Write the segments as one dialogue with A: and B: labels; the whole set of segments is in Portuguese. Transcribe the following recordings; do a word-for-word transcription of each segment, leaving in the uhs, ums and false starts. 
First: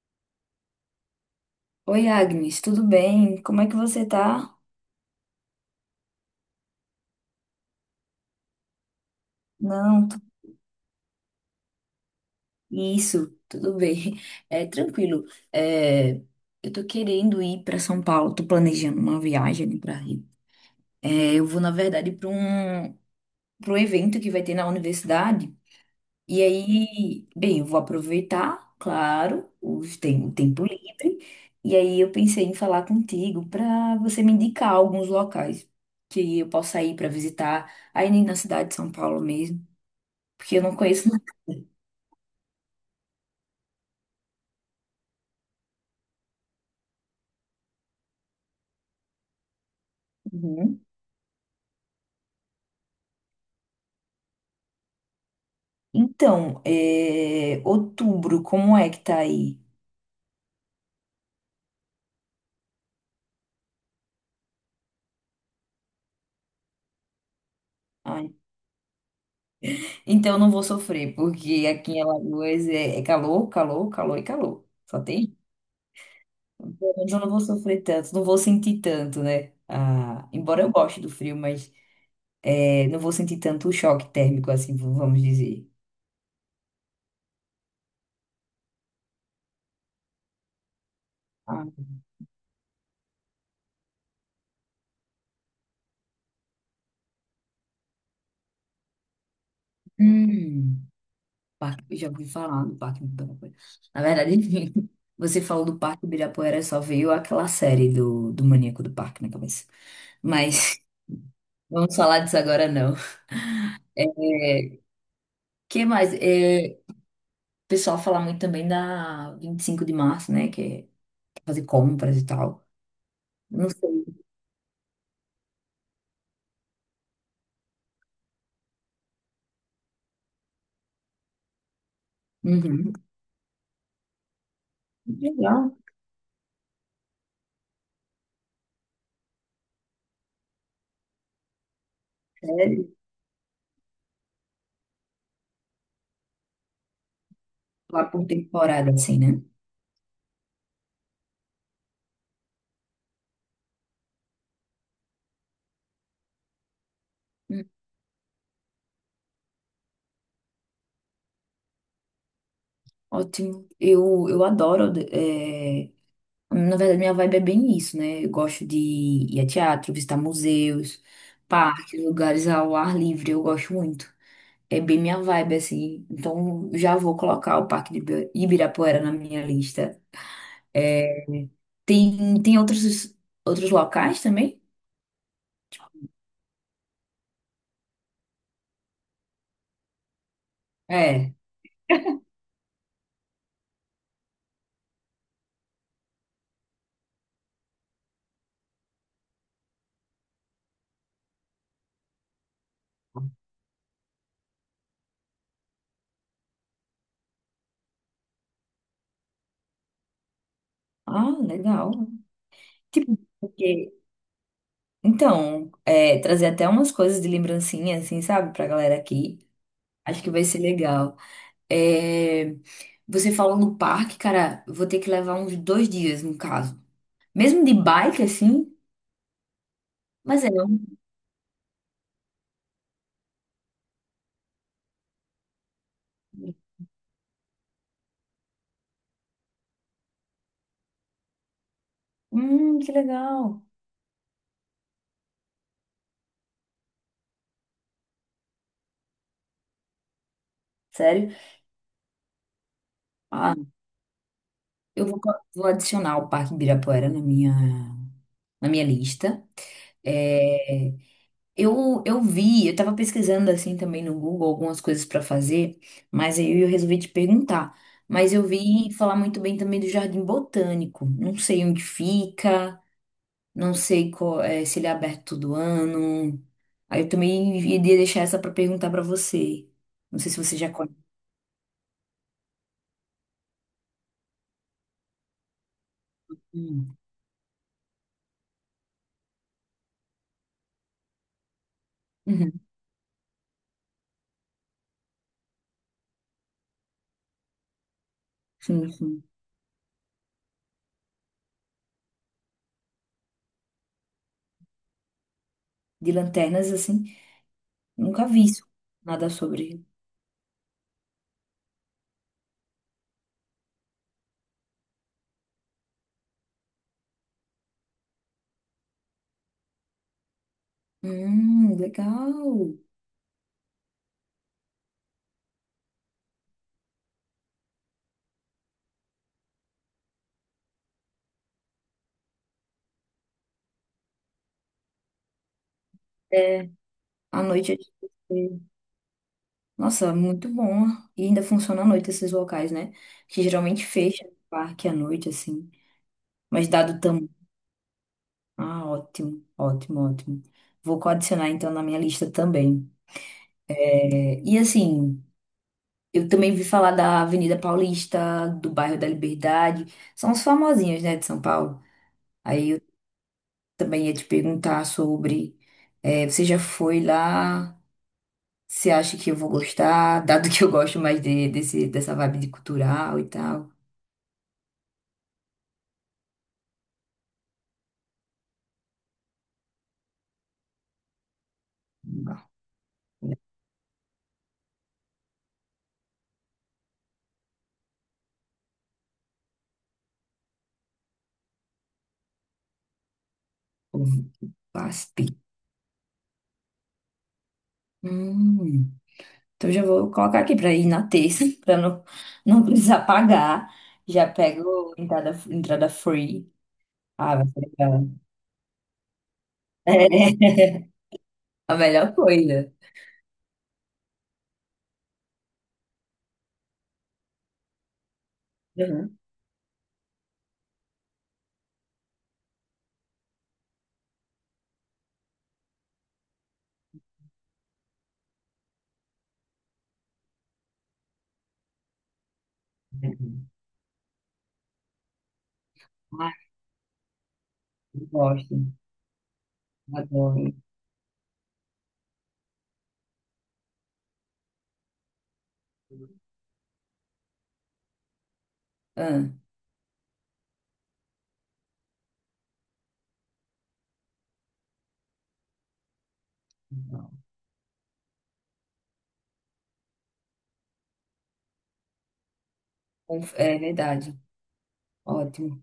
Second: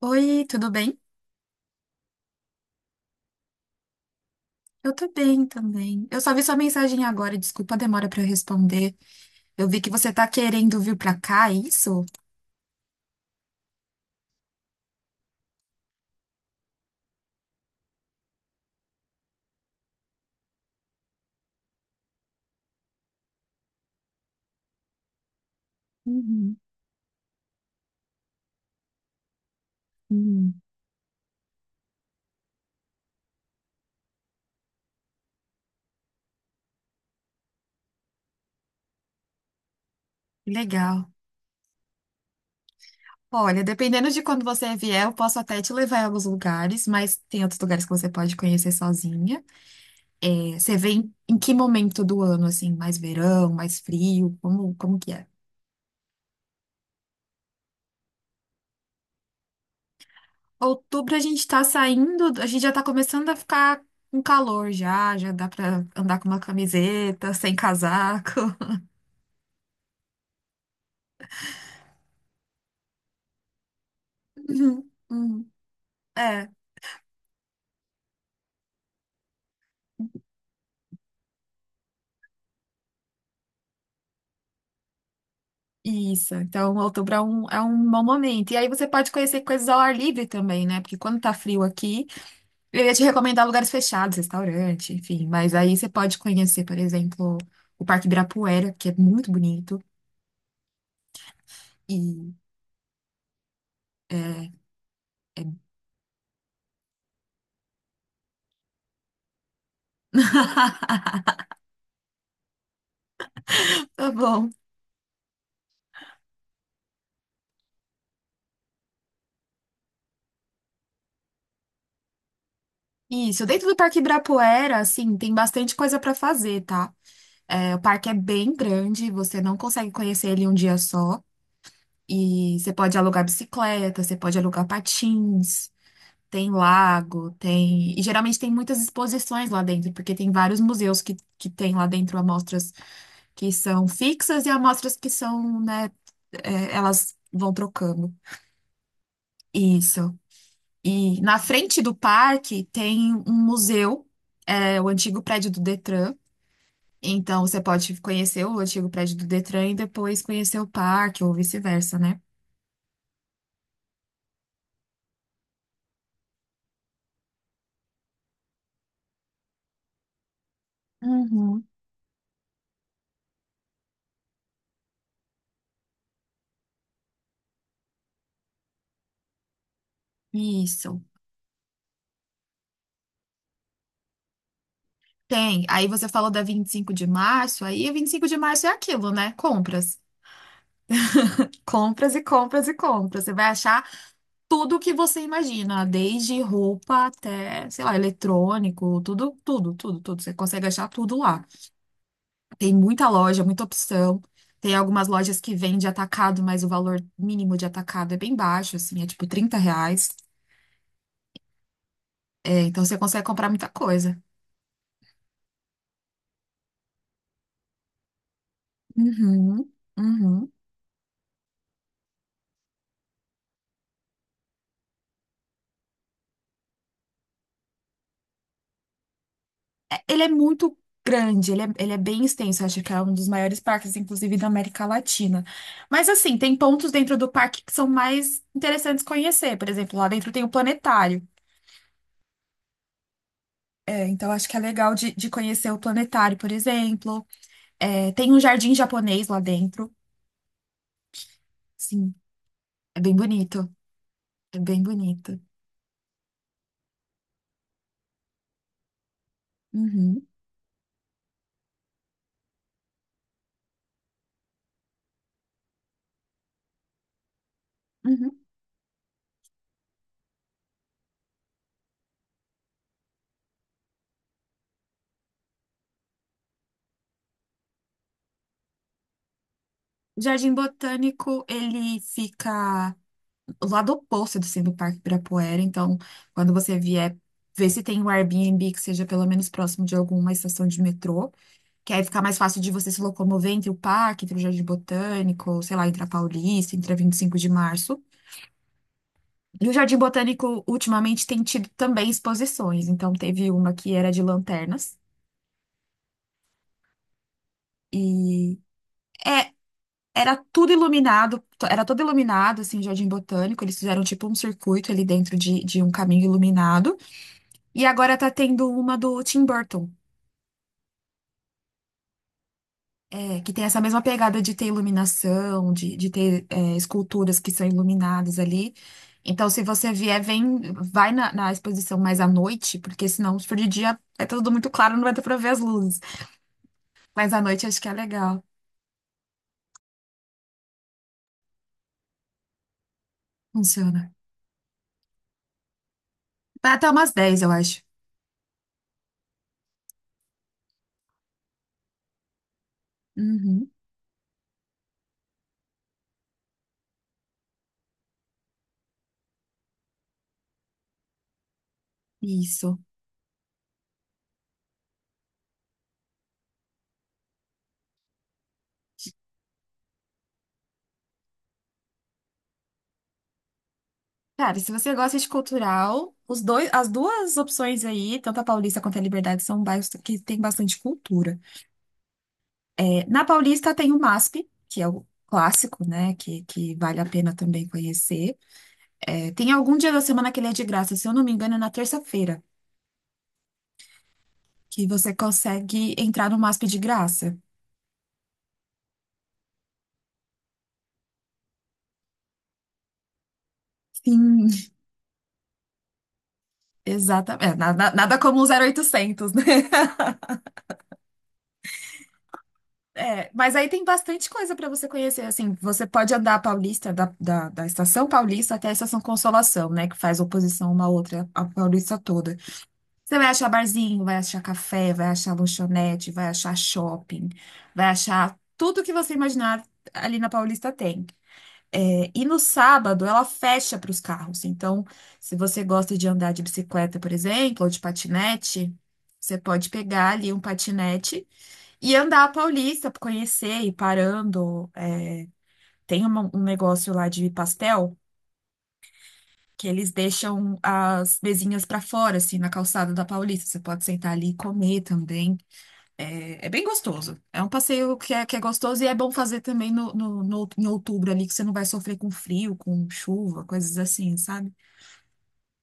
A: Oi, tudo bem?
B: Oi, Agnes, tudo bem? Como é que você tá?
A: Eu tô bem também. Eu só vi sua mensagem agora, desculpa a demora pra eu responder. Eu vi que
B: Não,
A: você
B: tu-
A: tá querendo vir pra cá, é isso?
B: isso, tudo bem. É tranquilo. É, eu tô querendo ir para São Paulo, tô planejando uma viagem para Rio. É, eu vou, na verdade, para um, para um evento que vai ter na universidade. E
A: Uhum,
B: aí, bem, eu vou aproveitar, claro, os tem, o
A: uhum.
B: tempo livre. E aí eu pensei em falar contigo para você me indicar alguns locais que eu possa ir para visitar aí na cidade de São Paulo mesmo, porque eu não
A: Legal.
B: conheço.
A: Olha, dependendo de quando você vier, eu posso até te levar em alguns lugares, mas tem outros lugares que você pode conhecer sozinha. É, você
B: Uhum.
A: vem em que momento do ano, assim? Mais verão, mais frio? Como, como que é?
B: Então, é, outubro, como é que tá aí?
A: Outubro a gente tá saindo, a gente já tá começando a ficar com calor já, já dá pra andar com uma camiseta, sem
B: Ai,
A: casaco.
B: então, eu não vou sofrer, porque aqui em Alagoas é, é calor, calor, calor e calor.
A: Uhum,
B: Só tem.
A: uhum. É,
B: Pelo menos eu não vou sofrer tanto, não vou sentir tanto, né? Ah, embora eu goste do frio, mas é, não vou sentir tanto o choque térmico, assim, v- vamos dizer.
A: isso. Então, outubro é um, é um bom momento. E aí você pode conhecer coisas ao ar livre também, né? Porque quando tá frio
B: Ah,
A: aqui, eu ia te recomendar lugares fechados, restaurante, enfim. Mas aí você pode conhecer, por exemplo, o Parque Ibirapuera, que é muito bonito.
B: hum, parque, eu já ouvi
A: E
B: falar do Parque Ibirapuera. Na
A: é,
B: verdade, você
A: é muito
B: falou do Parque Ibirapuera, só veio aquela série do, do Maníaco do Parque na cabeça. Mas vamos falar disso agora, não. O
A: bom.
B: que mais? É, o pessoal fala muito também da vinte e cinco de março, né? Que é fazer compras e tal.
A: Isso, dentro
B: Não
A: do Parque
B: sei.
A: Ibirapuera, assim, tem bastante coisa para fazer, tá? É, o parque é bem grande, você não consegue conhecer ele em um dia só. E você
B: Uhum.
A: pode alugar bicicleta, você pode alugar patins,
B: Legal.
A: tem lago, tem. E geralmente tem muitas exposições lá dentro, porque tem vários museus que, que tem lá dentro amostras
B: Sério.
A: que são fixas e amostras que são, né, é, elas vão
B: Lá
A: trocando.
B: por temporada, assim, né?
A: Isso. E na frente do parque tem um museu, é, o antigo prédio do Detran. Então, você
B: Hum,
A: pode conhecer o antigo prédio do Detran e depois conhecer o parque, ou vice-versa, né?
B: ótimo. Eu, eu adoro. É, na verdade, minha vibe é bem isso, né? Eu gosto de ir a teatro, visitar museus,
A: Uhum.
B: parques, lugares ao ar livre. Eu gosto muito. É bem minha vibe, assim. Então, já vou colocar o Parque de Ibi- Ibirapuera na minha lista.
A: Isso.
B: É, tem, tem outros, outros locais também?
A: Tem. Aí você falou da vinte e cinco de março, aí vinte e cinco de março é aquilo, né? Compras.
B: É.
A: Compras e compras e compras. Você vai achar tudo o que você imagina, desde roupa até, sei lá, eletrônico, tudo, tudo, tudo, tudo. Você consegue achar tudo lá. Tem muita loja, muita opção. Tem algumas lojas que vendem atacado, mas o valor mínimo de atacado é bem baixo, assim, é tipo trinta reais.
B: Ah, legal.
A: Então você
B: Tipo,
A: consegue comprar muita
B: porque...
A: coisa.
B: Então, é, trazer até umas coisas de lembrancinha, assim, sabe, pra galera aqui.
A: Uhum,
B: Acho que vai
A: uhum.
B: ser legal. É, você falou no parque, cara, vou ter que levar uns dois dias, no caso. Mesmo de bike, assim,
A: É, ele é
B: mas é
A: muito
B: um...
A: grande, ele é, ele é bem extenso. Acho que é um dos maiores parques, inclusive, da América Latina. Mas assim, tem pontos dentro do parque que são mais interessantes conhecer. Por exemplo, lá dentro tem o planetário.
B: Hum, que legal.
A: É, então acho que é legal de, de conhecer o planetário, por exemplo. É, tem um jardim japonês lá dentro.
B: Sério?
A: Sim, é bem
B: Ah,
A: bonito. É bem
B: eu vou,
A: bonito.
B: co- vou adicionar o Parque Ibirapuera na minha, na minha lista.
A: Uhum,
B: É, Eu, eu vi, eu tava pesquisando assim também no Google algumas coisas pra fazer, mas aí eu resolvi te perguntar. Mas
A: uhum.
B: eu vi falar muito bem também do Jardim Botânico. Não sei onde fica, não sei qual- eh, se ele é aberto todo ano. Aí eu também iria deixar essa pra perguntar pra você. Não
A: O
B: sei se
A: Jardim
B: você já conhece.
A: Botânico, ele fica o lado oposto do Cine Parque Ibirapuera. Então, quando você
B: Hum.
A: vier, ver se tem um Airbnb que seja pelo menos próximo de alguma estação de metrô, que aí fica mais
B: Uhum.
A: fácil de você se locomover entre o parque, entre o Jardim Botânico, sei lá, entre a Paulista, entre a vinte e cinco de março.
B: Sim, sim.
A: E o Jardim Botânico, ultimamente, tem tido também exposições. Então, teve uma que era de lanternas.
B: De lanternas assim, nunca vi
A: E
B: isso, nada
A: é,
B: sobre.
A: era tudo iluminado, to- era todo iluminado, assim, o Jardim Botânico. Eles fizeram, tipo, um circuito ali dentro de, de um caminho iluminado. E agora tá tendo uma do Tim Burton,
B: Hum, legal.
A: é, que tem essa mesma pegada de ter iluminação, de, de ter é, esculturas que são iluminadas ali. Então, se você vier, vem, vai na, na exposição mais à noite, porque senão, se for de dia, é tudo muito claro, não vai dar pra ver as luzes.
B: É,
A: Mas à
B: à
A: noite
B: noite é
A: acho que é legal.
B: difícil. Nossa, muito bom. E ainda funciona à noite esses locais, né? Que geralmente
A: Funciona.
B: fecha o parque à noite, assim. Mas
A: Vai até
B: dado
A: umas
B: tão.
A: dez eu acho.
B: Ah, ótimo, ótimo, ótimo. Vou adicionar então na minha lista também.
A: Uhum,
B: É, e assim, eu também vi falar da Avenida Paulista, do bairro da Liberdade. São os famosinhos, né, de São Paulo. Aí
A: isso.
B: eu também ia te perguntar sobre. É, você já foi lá? Você acha que eu vou gostar? Dado que eu gosto mais de, desse, dessa vibe de cultural e tal.
A: Cara, e se você gosta de cultural, os dois, as duas opções aí, tanto a Paulista quanto a Liberdade, são bairros que tem bastante cultura. Na Paulista tem o MASP, que é o clássico, né? Que, que vale a pena também conhecer. É, tem algum dia da semana que ele é de graça, se eu não me engano, é na terça-feira, que você
B: Vasp.
A: consegue entrar no MASP de graça.
B: Hum. Então já vou colocar aqui para ir na terça, para não, não precisar pagar. Já
A: Sim,
B: pego entrada, entrada free. Ah, vai
A: exatamente. É,
B: ser
A: nada,
B: legal.
A: nada como um zero oitocentos, né?
B: É, a melhor coisa.
A: É, mas aí tem bastante coisa para você conhecer, assim, você pode andar a Paulista, da, da, da Estação Paulista até a Estação
B: Uhum.
A: Consolação, né, que faz oposição uma à outra, a Paulista toda. Você vai achar barzinho, vai achar café, vai achar lanchonete, vai achar shopping, vai achar tudo que você imaginar ali na Paulista tem. É, e no sábado ela fecha para os carros. Então, se você gosta de andar
B: Ai,
A: de bicicleta, por exemplo, ou de
B: eu gosto.
A: patinete, você pode pegar ali um
B: Adoro.
A: patinete e andar a Paulista, conhecer, ir parando. É, tem uma- um negócio lá de pastel
B: Ah,
A: que eles deixam as mesinhas para fora, assim, na calçada da Paulista. Você pode sentar ali e comer também. É, é bem gostoso. É um passeio que é, que é gostoso e é bom fazer também no, no, no- em outubro ali, que você não vai sofrer com frio, com
B: conf-
A: chuva,
B: é
A: coisas assim,
B: verdade.
A: sabe?
B: Ótimo.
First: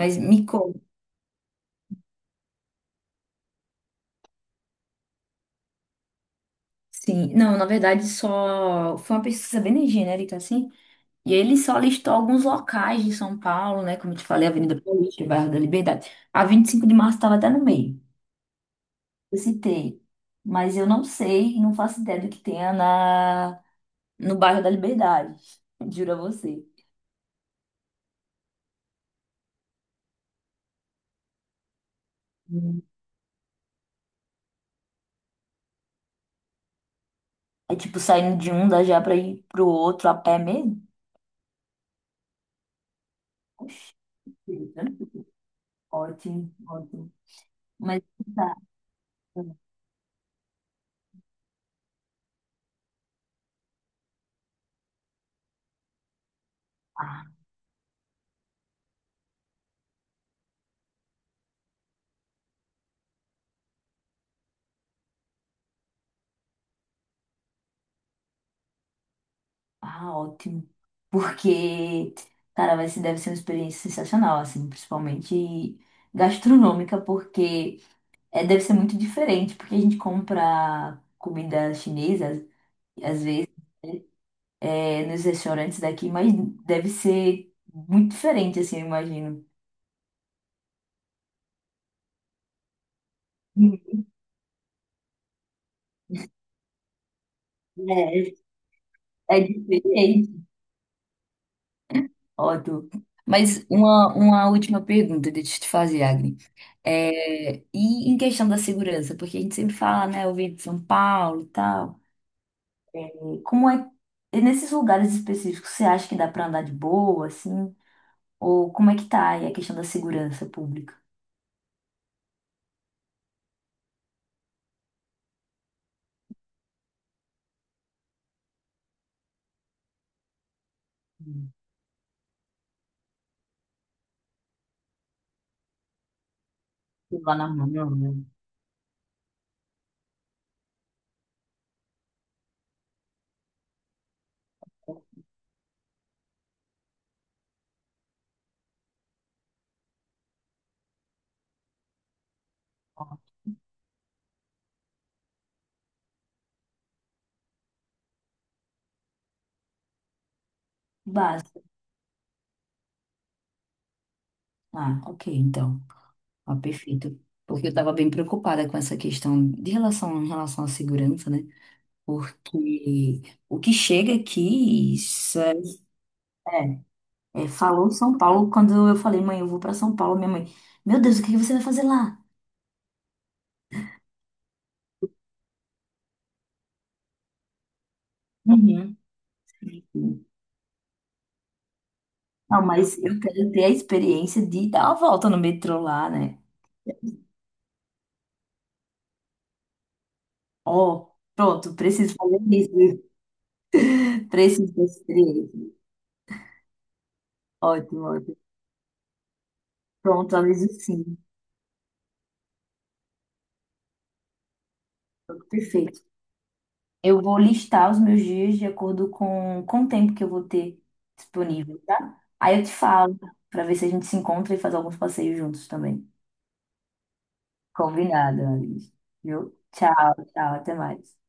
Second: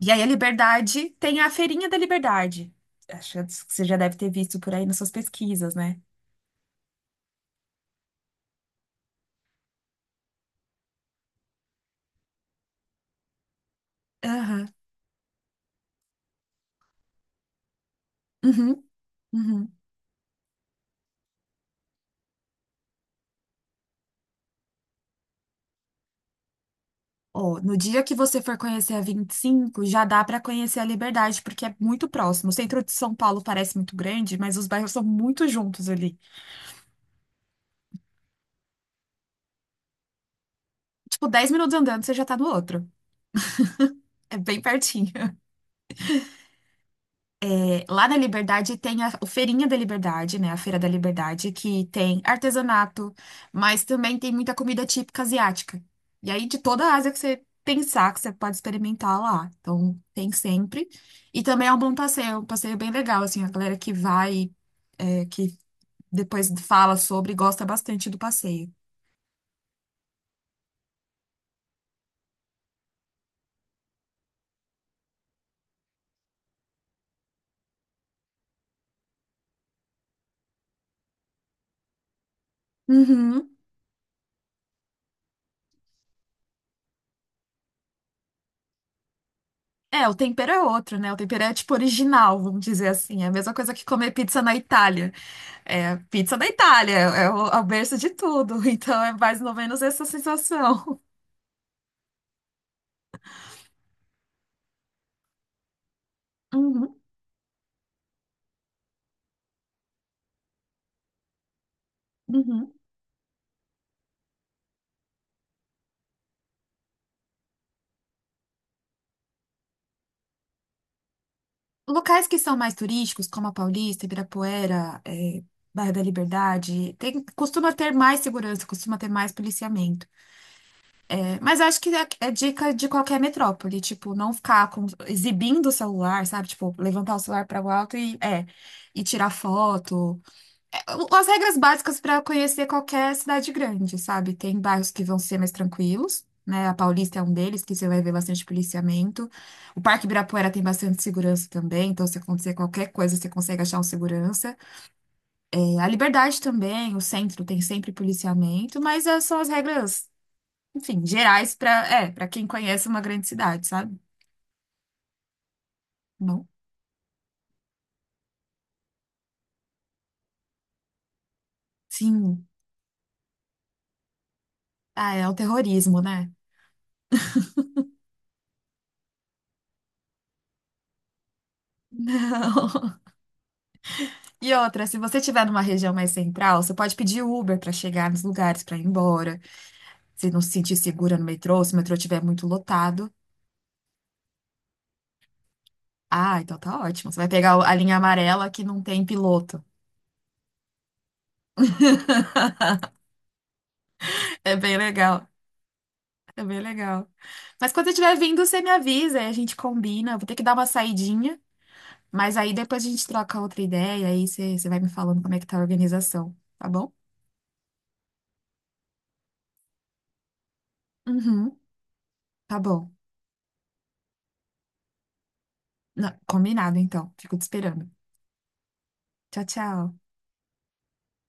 A: E aí a
B: me conta.
A: Liberdade tem a Feirinha da Liberdade. Acho que você já deve ter visto por aí nas suas pesquisas, né?
B: Sim. Não, na verdade, só foi uma pesquisa bem genérica, assim. E ele só listou alguns locais de São Paulo, né? Como eu te falei,
A: Aham.
B: Avenida Paulista, Bairro da Liberdade. A vinte e cinco de março estava até no meio,
A: Uhum.
B: eu
A: Uhum.
B: citei. Mas eu não sei, não faço ideia do que tenha na, no bairro da Liberdade. Juro a você.
A: Ó, no dia que você for conhecer a vinte e cinco, já dá para conhecer a Liberdade, porque é muito próximo. O
B: Hum.
A: centro de São Paulo parece muito grande, mas os bairros são muito juntos ali.
B: É tipo saindo de um dá já para ir pro outro a pé mesmo?
A: Tipo, dez minutos andando, você já tá no outro. É bem
B: Sim, né?
A: pertinho.
B: Ótimo, ótimo. Mas
A: Lá na
B: tá.
A: Liberdade tem a o Feirinha da Liberdade, né? A Feira da Liberdade, que tem artesanato, mas também tem muita comida típica asiática. E aí, de toda a Ásia que
B: Tá.
A: você pensar, que você pode experimentar lá. Então, tem sempre. E também é um bom passeio, é um passeio bem legal, assim, a galera que vai é, que depois fala sobre e gosta bastante do passeio.
B: Ah, ótimo. Porque, cara, vai ser, deve ser uma experiência sensacional, assim, principalmente gastronômica, porque é, deve ser muito diferente, porque a gente compra comida chinesa, às vezes,
A: Uhum.
B: é, nos restaurantes daqui, mas deve ser muito diferente, assim, eu imagino.
A: É, o tempero é outro, né? O tempero é tipo original, vamos dizer assim. É a mesma coisa que comer pizza na Itália. É, pizza da Itália, é o, é o berço de
B: É,
A: tudo. Então é
B: é
A: mais ou menos essa
B: diferente.
A: sensação.
B: Ótimo. Mas uma, uma última pergunta, deixa eu te fazer, Agni.
A: Uhum,
B: É, e em questão da segurança, porque a gente sempre fala, né, eu vim de São Paulo e tal.
A: uhum.
B: Como é, e nesses lugares específicos, você acha que dá pra andar de boa, assim? Ou como é que tá aí a questão da segurança pública?
A: Locais que são mais turísticos, como a Paulista, Ibirapuera, é, Bairro da Liberdade, tem, costuma ter mais segurança, costuma ter mais policiamento.
B: Hum,
A: Mas acho que é é dica de qualquer metrópole, tipo, não ficar com- exibindo o celular, sabe? Tipo, levantar o
B: Lá
A: celular
B: na
A: para o
B: mão, não,
A: alto
B: né?
A: e, é, e tirar foto. É, o- as regras básicas para conhecer qualquer cidade grande, sabe? Tem bairros que vão ser mais tranquilos, né? A Paulista é um deles, que você vai ver bastante policiamento. O Parque Ibirapuera tem bastante segurança também, então se acontecer qualquer coisa, você consegue achar um segurança. É, a Liberdade também, o centro tem sempre policiamento, mas é, são as regras enfim, gerais
B: Básico.
A: para, é, para quem conhece uma grande cidade, sabe?
B: Ah, ok, então.
A: Bom,
B: Ah, perfeito. Porque eu estava bem preocupada com essa questão de relação, em relação à segurança, né?
A: sim.
B: Porque o que chega aqui,
A: Ah, é o
B: isso é,
A: terrorismo, né?
B: é, é, falou São Paulo, quando eu falei, mãe, eu vou para São Paulo, minha mãe, meu Deus, o que que você vai fazer lá?
A: Não. E outra, se você estiver numa região mais central, você pode pedir Uber para chegar nos lugares, para ir
B: Uhum.
A: embora. Se não se sentir segura no metrô, se o metrô estiver muito
B: Não, mas
A: lotado.
B: eu quero ter a experiência de dar uma volta no metrô lá, né?
A: Ah, então tá ótimo. Você vai pegar o- a linha amarela que não tem piloto.
B: Ó, pronto, preciso fazer isso.
A: É
B: Preciso
A: bem
B: dessa
A: legal.
B: experiência.
A: É bem legal. Mas quando você
B: Ótimo,
A: estiver
B: ótimo.
A: vindo, você me avisa e a gente combina. Eu vou ter
B: Pronto,
A: que dar uma
B: Aloysio, sim.
A: saidinha. Mas aí depois a gente troca outra ideia, aí você você vai me falando como é que tá a
B: Perfeito.
A: organização, tá bom?
B: Eu vou listar os meus dias de acordo com, com o tempo que eu vou ter
A: Uhum,
B: disponível, tá?
A: tá
B: Aí eu te
A: bom.
B: falo, pra ver se a gente se encontra e faz alguns passeios juntos também.
A: Não, combinado então. Fico te esperando.
B: Combinado, Aloysio.
A: Tchau,
B: Viu?
A: tchau.
B: Tchau, tchau, até mais.